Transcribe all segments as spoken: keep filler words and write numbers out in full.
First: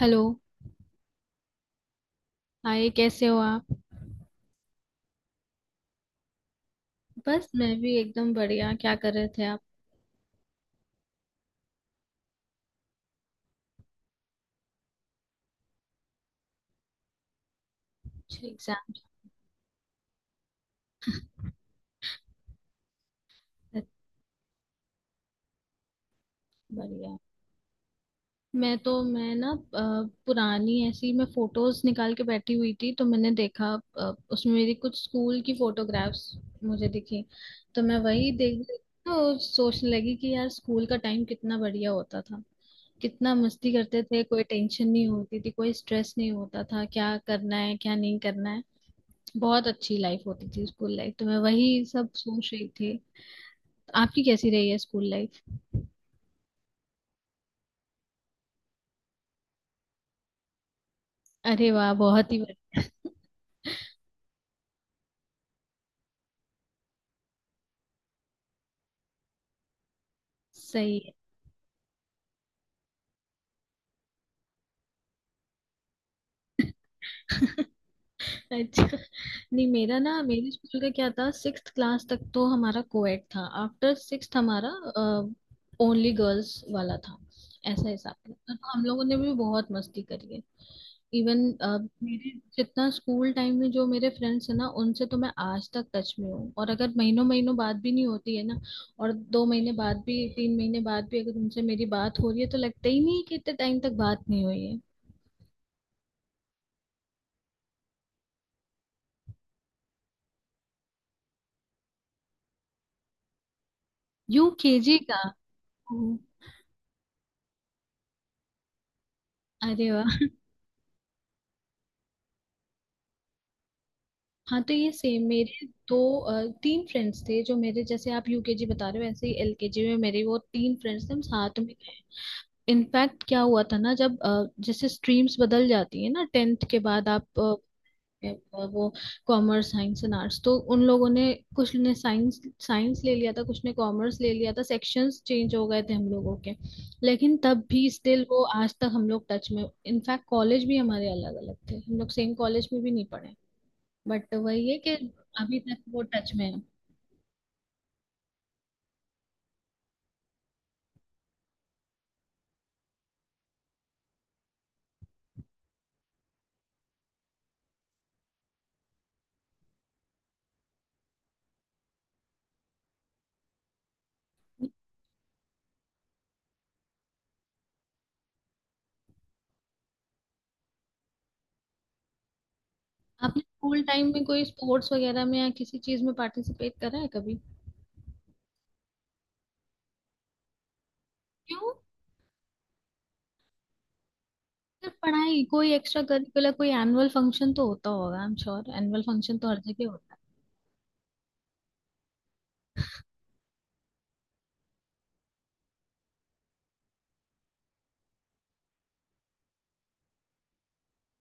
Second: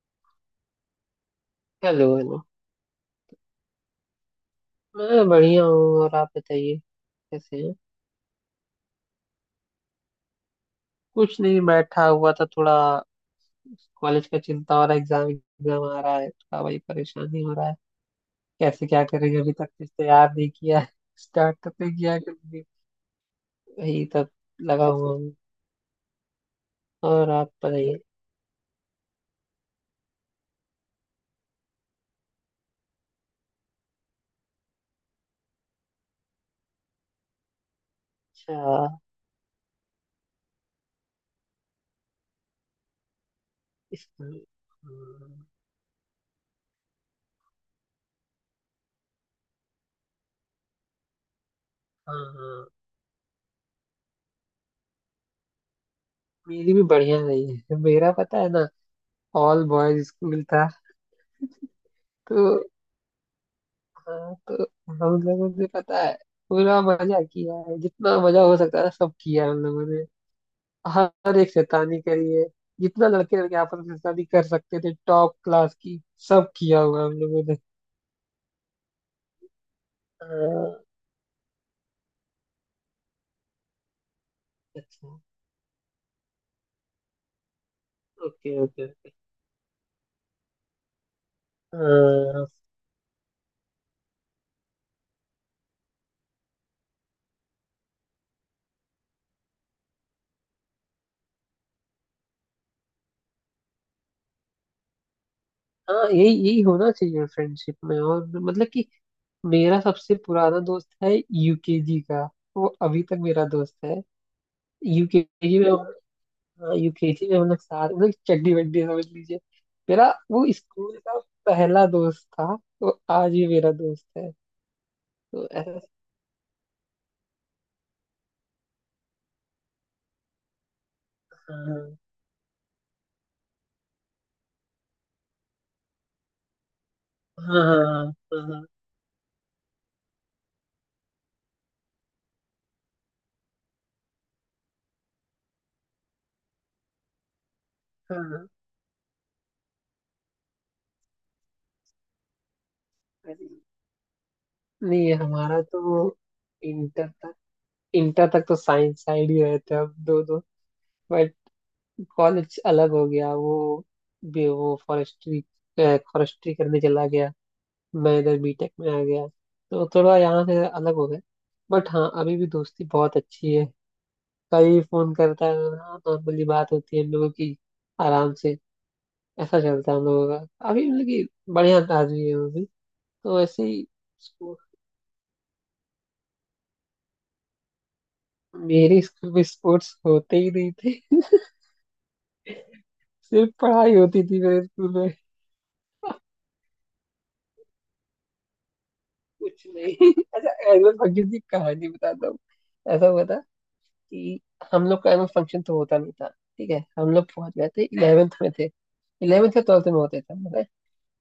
Hello. Hello hello. Hi, कैसे हो आप? मैं बढ़िया हूँ और आप बताइए। बस कैसे मैं हैं। भी एकदम बढ़िया। क्या कर रहे थे आप? कुछ नहीं, बैठा हुआ था थोड़ा। कॉलेज का चिंता हो रहा है, एग्जाम एग्जाम आ रहा है, थोड़ा वही परेशानी हो रहा है। कुछ कैसे एग्जाम? क्या करेंगे, अभी तक कुछ तैयार नहीं किया है। स्टार्ट तो नहीं किया है कभी। वही तब लगा हुआ हूँ। बढ़िया। और आप बताइए। मैं तो मैं ना अ, पुरानी ऐसी मैं फोटोज निकाल के बैठी हुई थी, तो मैंने देखा अ, उसमें मेरी कुछ स्कूल की फोटोग्राफ्स मुझे दिखी। तो मैं वही देख अच्छा। देख तो सोचने लगी कि यार स्कूल का टाइम कितना बढ़िया होता था। कितना मस्ती करते थे, इसमें। कोई टेंशन नहीं होती हाँ। थी, कोई स्ट्रेस नहीं होता था, क्या करना है क्या नहीं करना है। बहुत अच्छी लाइफ होती थी स्कूल लाइफ, तो मैं वही सब हाँ, सोच रही थी। आपकी कैसी रही है स्कूल लाइफ? मेरी भी बढ़िया नहीं है, मेरा पता है ना। ऑल बॉयज स्कूल था। अरे वाह, बहुत ही तो बढ़िया। हाँ, तो हम लोगों से पता है। पूरा मजा किया है, जितना मजा हो सकता है सब किया है हम लोगों ने। सही हर एक शैतानी करी है, जितना लड़के लड़के आपस में शैतानी कर सकते थे टॉप क्लास की, सब किया हुआ है हम लोगों ने। है। अच्छा नहीं, मेरा ना मेरे स्कूल हाँ, का क्या था, सिक्स्थ क्लास तक तो हमारा कोएड था, आफ्टर सिक्स्थ हमारा अच्छा। ओनली गर्ल्स वाला था। ऐसा हिसाब था, ओके तो हम ओके लोगों ओके। ने भी बहुत मस्ती करी है। इवन मेरे हाँ। जितना स्कूल टाइम में जो मेरे फ्रेंड्स हैं ना, उनसे तो मैं आज तक टच में हूँ। और अगर महीनों महीनों बात भी नहीं होती है ना, और दो महीने बाद भी तीन महीने बाद भी अगर उनसे मेरी बात हो रही है तो लगता ही नहीं है कि इतने टाइम तक बात नहीं हुई है। हाँ, यही यही होना चाहिए फ्रेंडशिप में। और मतलब कि मेरा सबसे पुराना दोस्त है यूकेजी का। वो अभी तक मेरा दोस्त है। यू के जी का? यूकेजी में। हम्म। यूकेजी में हम लोग साथ, मतलब चड्डी वड्डी समझ लीजिए। अरे मेरा वाह। वो स्कूल का पहला दोस्त था, तो आज भी मेरा दोस्त है। हाँ, तो ये सेम तो मेरे ऐसा। दो अ, तीन फ्रेंड्स थे, जो मेरे जैसे आप यू के जी बता रहे हो ऐसे ही एल के जी में मेरे वो तीन फ्रेंड्स थे, हम साथ में। हाँ इनफैक्ट क्या हुआ था ना, जब अ, जैसे स्ट्रीम्स बदल जाती है ना टेंथ के बाद आप हाँ हाँ। है, हाँ वो कॉमर्स साइंस एंड आर्ट्स, तो उन लोगों ने कुछ ने साइंस साइंस ले लिया था, कुछ ने कॉमर्स ले लिया था, सेक्शंस चेंज हो गए थे हम लोगों के। लेकिन तब भी हाँ स्टिल वो हाँ। आज तक हम लोग टच में। इनफैक्ट कॉलेज भी हमारे अलग अलग थे, हम लोग सेम कॉलेज में भी नहीं पढ़े। अरे, बट वही है कि नहीं अभी हमारा तक वो तो टच में है। इंटर तक, इंटर तक तो साइंस साइड ही रहते हम दो दो। बट कॉलेज अलग हो गया वो। बे- वो फॉरेस्ट्री फॉरेस्ट्री करने चला गया। मैं इधर बीटेक में आ गया, तो थोड़ा यहाँ से अलग हो गया। बट हाँ, अभी भी दोस्ती बहुत अच्छी है। कभी फोन करता है ना, नॉर्मली बात होती है हम लोगों की आराम से। ऐसा चलता है हम लोगों का अभी, मतलब कि बढ़िया आदमी है वो भी। आपने तो ऐसे स्कूल ही। टाइम में कोई उसको- स्पोर्ट्स वगैरह में या किसी चीज में पार्टिसिपेट करा है कभी? मेरे स्कूल में स्पोर्ट्स होते ही नहीं थे क्यों? सिर्फ पढ़ाई होती थी मेरे स्कूल सिर्फ में। पढ़ाई? कोई एक्स्ट्रा करिकुलर? कोई एनुअल फंक्शन तो होता होगा, I am sure, annual function तो हर कुछ जगह नहीं होता अच्छा, एनुअल फंक्शन की कहानी बताता हूँ। ऐसा हुआ था कि हम लोग का एनुअल फंक्शन तो होता नहीं था। ठीक है, हम लोग पहुंच गए थे इलेवेंथ में थे, इलेवेंथ या ट्वेल्थ में होते थे मतलब।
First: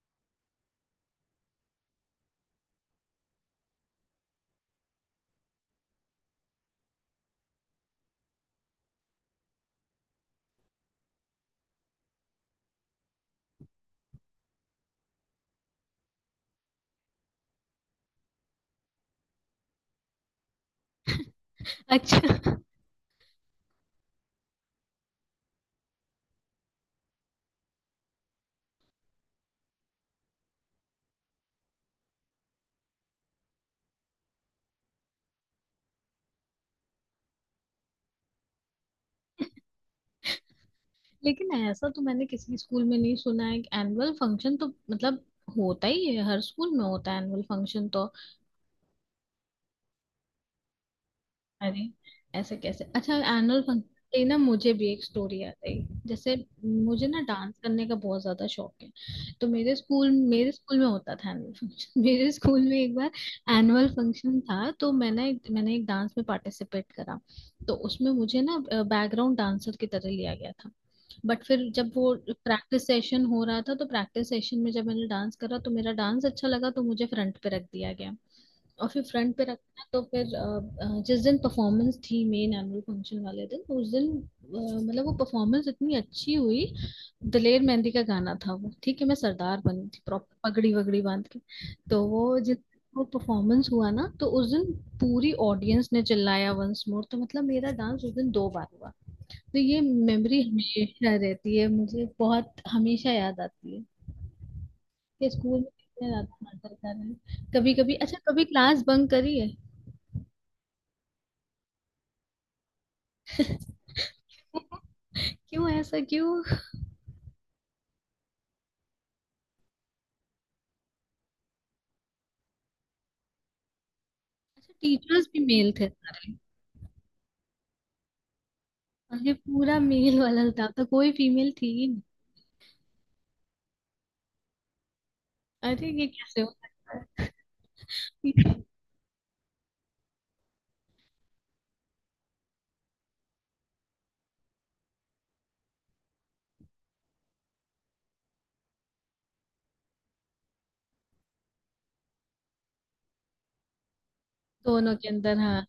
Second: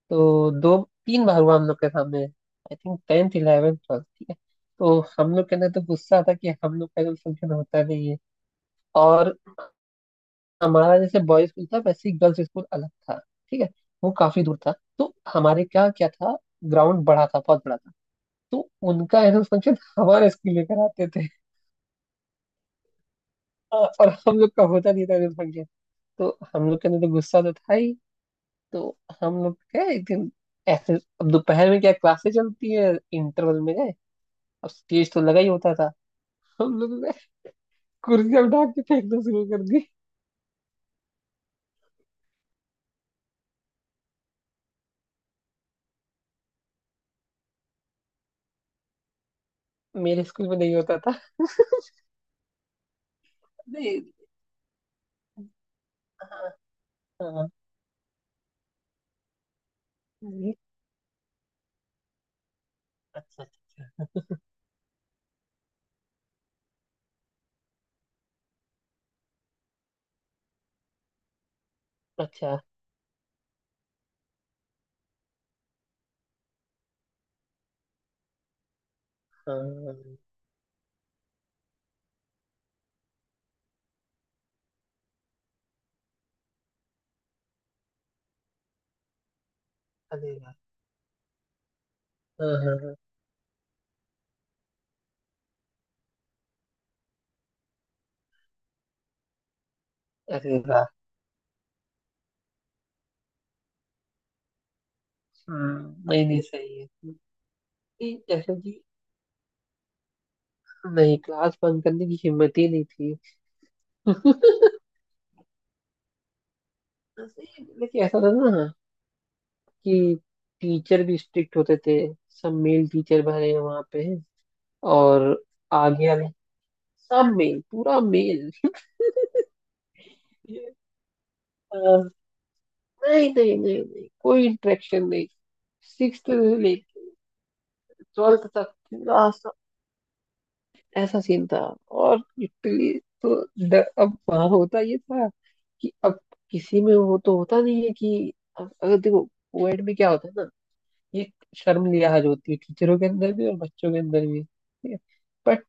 तो दो तीन बार हुआ हम लोग के सामने, I think tenth eleventh twelfth, ठीक है। तो हम लोग के अंदर तो गुस्सा था कि हम लोग का जो फंक्शन होता नहीं है। और हमारा जैसे बॉयज स्कूल था, वैसे ही गर्ल्स स्कूल अलग था, ठीक है। वो काफी दूर था, तो हमारे क्या क्या था, ग्राउंड बड़ा था, बहुत बड़ा था। तो उनका एनुअल फंक्शन हमारे स्कूल में कराते थे। है। अच्छा। हाँ, और हम लोग का होता नहीं था एनुअल फंक्शन। तो हम लोग के अंदर तो गुस्सा तो था ही। तो हम लोग गए एक दिन ऐसे, अब दोपहर में क्या क्लासेस चलती है, इंटरवल में गए। अब स्टेज तो लगा ही होता था, हम लोगों ने कुर्सियां उठा के फेंकना शुरू कर दी। लेकिन ऐसा तो मैंने किसी स्कूल में नहीं सुना है कि एनुअल फंक्शन तो मतलब होता ही है, हर स्कूल में होता है एनुअल फंक्शन तो। मेरे स्कूल में नहीं होता था। अरे, ऐसे कैसे? अच्छा एनुअल नहीं। फंक्शन। ना मुझे भी एक स्टोरी याद आई। हाँ। जैसे मुझे ना हाँ। डांस करने का बहुत ज्यादा शौक है। तो मेरे स्कूल मेरे ये- स्कूल में होता था एनुअल फंक्शन। मेरे स्कूल में एक बार अच्छा एनुअल अच्छा। फंक्शन था, तो मैंने एक मैंने एक डांस में पार्टिसिपेट करा। तो उसमें मुझे ना बैकग्राउंड डांसर की तरह लिया गया था। बट फिर जब वो अच्छा अच्छा, प्रैक्टिस सेशन हो रहा था, तो प्रैक्टिस सेशन में जब मैंने डांस करा तो मेरा डांस अच्छा लगा, तो मुझे फ्रंट पे रख दिया गया। और फिर फ्रंट पे रखना, तो हाँ। फिर अ, अ, जिस दिन परफॉर्मेंस थी, मेन एनुअल फंक्शन वाले दिन, तो उस दिन अ, मतलब वो परफॉर्मेंस इतनी अच्छी हुई। दलेर मेहंदी का गाना था वो, ठीक है, मैं सरदार बनी थी, अरे प्रॉपर वाह। पगड़ी वगड़ी बांध के। तो वो हाँ जिस हाँ हाँ, वो परफॉर्मेंस हुआ ना, तो उस दिन पूरी ऑडियंस ने चिल्लाया वंस मोर। तो मतलब मेरा डांस उस दिन दो बार हुआ। तो ये मेमोरी अरे वाह। हमेशा रहती है मुझे, बहुत हमेशा याद आती है। कि स्कूल में कितने हम्म, नहीं रात नहीं, मटर सही कर रहे है। हैं, कभी कभी ये अच्छा कभी जैसे कि, क्लास बंक करी है। नहीं क्लास बंद करने की हिम्मत ही नहीं थी क्यों ऐसा क्यों? सही है, लेकिन ऐसा था ना कि टीचर भी स्ट्रिक्ट होते थे। सब मेल टीचर भरे हैं वहां पे। अच्छा, और टीचर्स भी मेल थे आगे वाले सारे? सब मेल, पूरा मेल अरे पूरा मेल वाला स्टाफ था, तो कोई फीमेल थी ही नहीं? हाँ, नहीं नहीं नहीं नहीं, कोई इंटरेक्शन नहीं। अरे ये सिक्स कैसे हो से लेके सकता ट्वेल्थ है? तक पूरा सा- ऐसा सीन था। और लिटरली तो ड- अब वहां होता ये था कि अब किसी में वो तो होता नहीं है कि, अब अगर देखो कोविड में क्या होता है ना, ये शर्म लिहाज होती है टीचरों के अंदर भी और बच्चों के अंदर भी, ठीक दोनों है। के अंदर, बट हाँ।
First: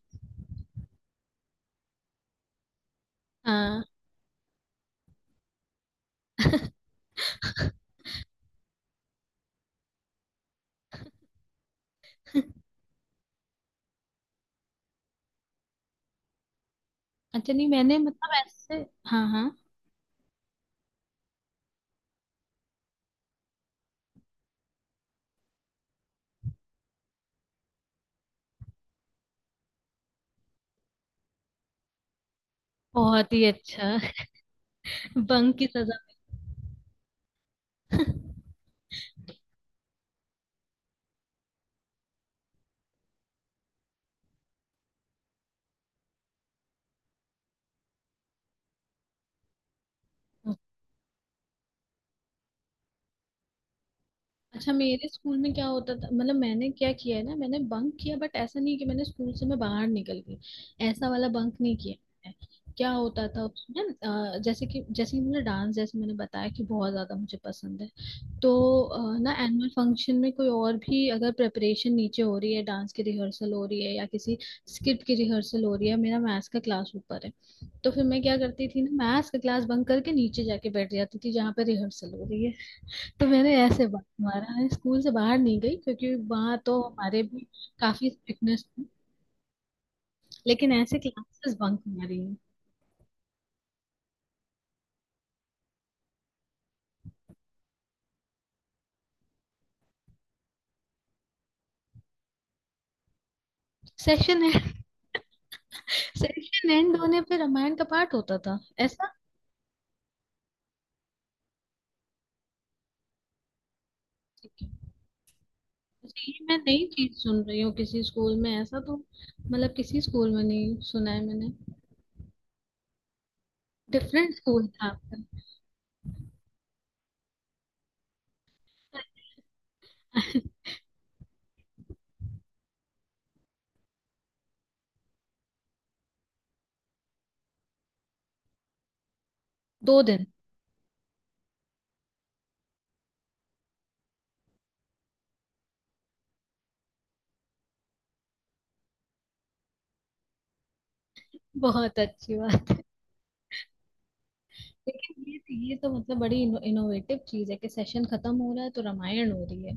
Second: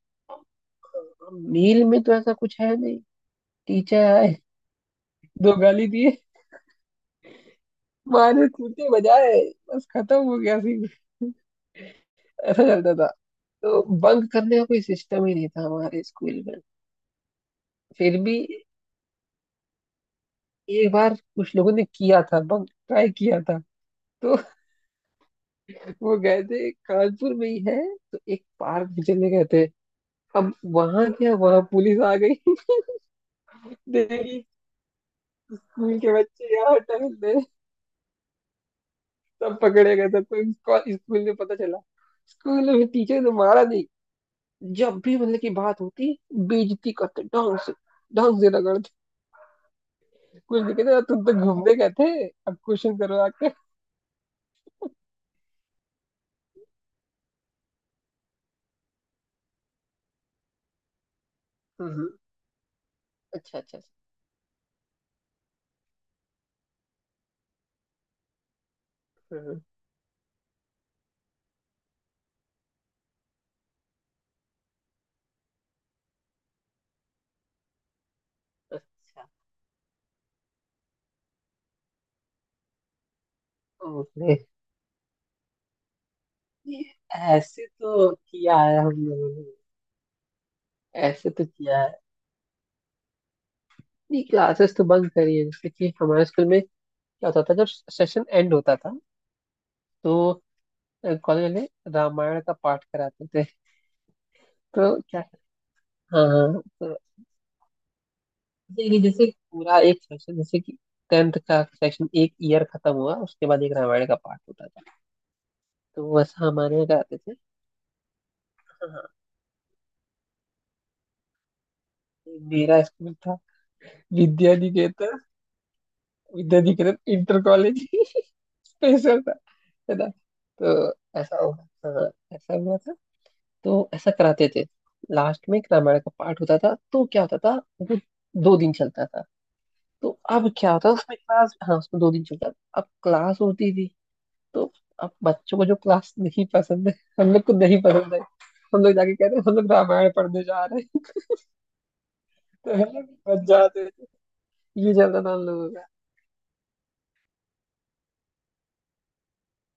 मील में तो ऐसा कुछ है नहीं। हाँ। टीचर आए, दो गाली दिए, मारे कूटे बजाए, बस खत्म हो गया सीन ऐसा चलता था, तो बंक करने का कोई सिस्टम ही नहीं था हमारे स्कूल में। अच्छा नहीं, मैंने फिर मतलब भी ऐसे। हाँ हाँ। एक बार कुछ लोगों ने किया था, बंक ट्राई किया था। तो वो गए थे, कानपुर में ही है, तो एक पार्क में चले गए थे। अब वहां क्या, वहां पुलिस आ गई बहुत ही अच्छा। देखी, बंक की सजा। स्कूल के बच्चे यहाँ टहल रहे हैं। सब पकड़े गए, सबको स्कूल में पता चला। स्कूल में टीचर ने मारा नहीं, जब भी मतलब की बात होती, बेइज्जती करते ढंग से, ढंग से रगड़ते। कुछ नहीं कहते, तुम तो घूमने गए थे, अब क्वेश्चन करो आके। अच्छा, मेरे स्कूल में क्या होता था, मतलब मैंने क्या किया है ना, मैंने बंक किया, बट ऐसा नहीं कि मैंने स्कूल से मैं बाहर निकल गई। ऐसा वाला बंक नहीं किया हम्म, मैंने। क्या होता था अच्छा अच्छा। उसमें, अ, जैसे कि जैसे कि मैंने डांस, जैसे मैंने बताया कि बहुत ज्यादा मुझे पसंद है। तो अ, ना हम्म, एनुअल फंक्शन में कोई और भी अगर प्रेपरेशन नीचे हो रही है, डांस की रिहर्सल हो रही है या किसी स्किट की रिहर्सल हो रही है, मेरा मैथ्स का क्लास ऊपर है। तो फिर मैं क्या करती थी ना, अच्छा। मैथ्स का क्लास बंक करके नीचे जाके बैठ जाती थी जहाँ पे रिहर्सल हो रही है। तो मैंने ऐसे बा- ओके। मारा है, स्कूल से बाहर नहीं गई क्योंकि वहां तो ये हमारे भी ऐसे काफी तो किया स्ट्रिक्टनेस है थी। हम लोगों ने, लेकिन ऐसे ऐसे तो क्लासेस किया बंक है। मारी है। नहीं, क्लासेस तो बंक करी है। जैसे कि हमारे स्कूल में क्या होता था, जब सेशन एंड होता था तो कॉलेज वाले रामायण का पाठ कराते थे। Session and? तो क्या, हाँ हाँ, सेशन तो एंड होने पे रामायण का पाठ होता था? ये नहीं, ऐसा? जैसे पूरा एक सेशन, जैसे कि टेंथ का सेशन, एक ईयर खत्म हुआ, उसके बाद एक रामायण का पाठ अच्छा। होता था। तो ये वैसा मैं हमारे नई यहाँ चीज कराते थे। सुन रही हूँ, किसी स्कूल में ऐसा हाँ तो हाँ, मतलब किसी स्कूल में नहीं सुना है मैंने। मेरा स्कूल था डिफरेंट विद्या स्कूल था निकेतन, आपका। विद्याधिकृत इंटर कॉलेज, स्पेशल था, है ना। तो ऐसा होगा। हाँ, ऐसा हुआ था, तो ऐसा कराते थे। लास्ट में एक रामायण का पाठ होता था। तो क्या होता था, वो दो दिन चलता था। दो तो दिन अब क्या होता उसमें क्लास, हाँ उसमें दो दिन चलता था। अब क्लास होती थी, तो अब बच्चों को जो क्लास नहीं पसंद है, हम लोग को नहीं पसंद है, हम लोग जाके कहते हैं हम लोग रामायण पढ़ने जा रहे हैं। बहुत अच्छी बात तो है। हम लोग बच जाते थे। ये चलता लेकिन था हम ये लोगों ये का। तो मतलब बड़ी इनो, इनोवेटिव चीज है कि सेशन खत्म हो रहा है तो रामायण हो रही है।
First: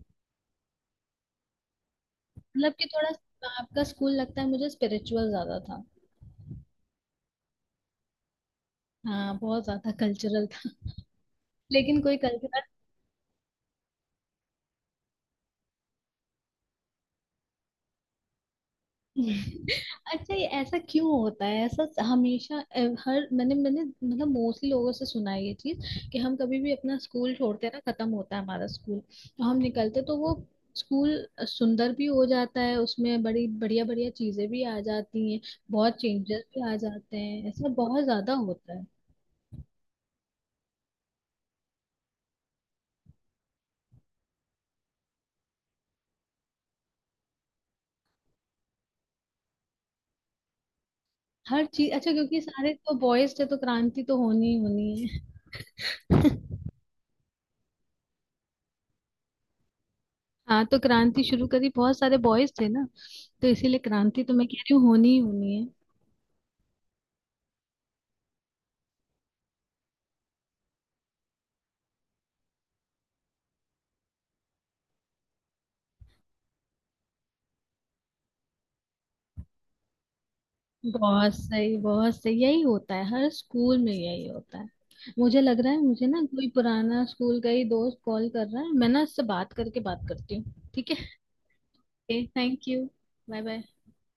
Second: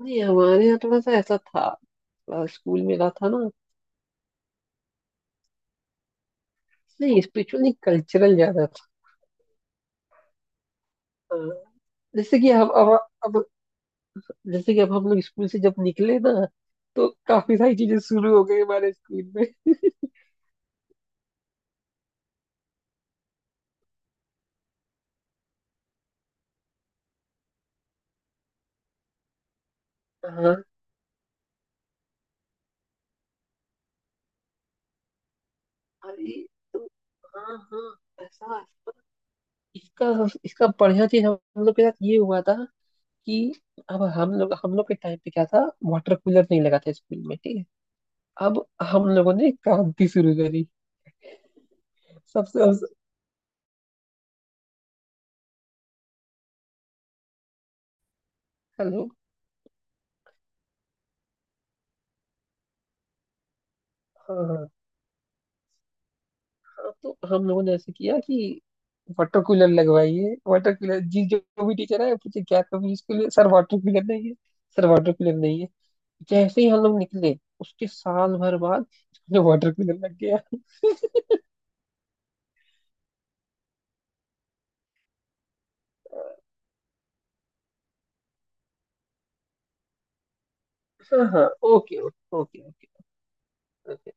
नहीं हमारे यहाँ थोड़ा सा ऐसा था, मतलब स्कूल कि थोड़ा मेरा था ना। आपका स्कूल लगता है मुझे स्पिरिचुअल ज्यादा था। नहीं, स्पिरिचुअली कल्चरल ज्यादा था। हाँ बहुत ज्यादा कल्चरल था। हाँ, लेकिन कोई जैसे कि कल्चरल। हम अब अब जैसे कि अब हम लोग स्कूल से जब निकले ना, तो काफी सारी चीजें शुरू हो गई हमारे स्कूल में। अच्छा, ये ऐसा क्यों होता है, ऐसा हमेशा अ, हर मैंने मैंने मतलब मोस्टली लोगों से सुना है ये चीज। कि हम कभी भी अपना स्कूल छोड़ते हैं ना, खत्म होता है हमारा स्कूल, तो हम निकलते तो वो हाँ। स्कूल सुंदर भी हो जाता है, उसमें बड़ी बढ़िया बढ़िया चीजें भी आ जाती हैं, बहुत अरे, चेंजेस भी आ तो जाते हैं, हाँ ऐसा हाँ, बहुत ज्यादा ऐसा, होता है। इसका इसका बढ़िया चीज हम हम लोग के साथ ये हुआ था कि अब हम लोग हम लोग के टाइम पे क्या था, वाटर कूलर नहीं लगा था स्कूल में, ठीक है। अब हम लोगों ने क्रांति शुरू करी हर चीज अच्छा, क्योंकि सबसे। सारे तो बॉयज थे तो क्रांति तो होनी ही होनी है। हेलो। हाँ, तो क्रांति शुरू करी, बहुत सारे बॉयज थे ना, तो इसीलिए क्रांति तो मैं कह हाँ, रही हूँ होनी ही होनी है। तो हम लोगों ने ऐसे किया कि वाटर कूलर लगवाइए, वाटर कूलर जी, जो जो भी टीचर आए पूछे, क्या कभी इसके लिए, सर वाटर कूलर नहीं है, सर वाटर कूलर नहीं है। जैसे ही हम लोग निकले, उसके साल भर बाद वाटर कूलर लग गया। बहुत सही, बहुत सही, यही होता है हर स्कूल में यही होता है। मुझे लग रहा है मुझे ना कोई पुराना स्कूल का ही दोस्त कॉल कर रहा है, मैं ना उससे बात करके बात करती हूँ, ठीक हाँ हाँ। ओके है? Okay okay thank you. Okay bye bye. Okay.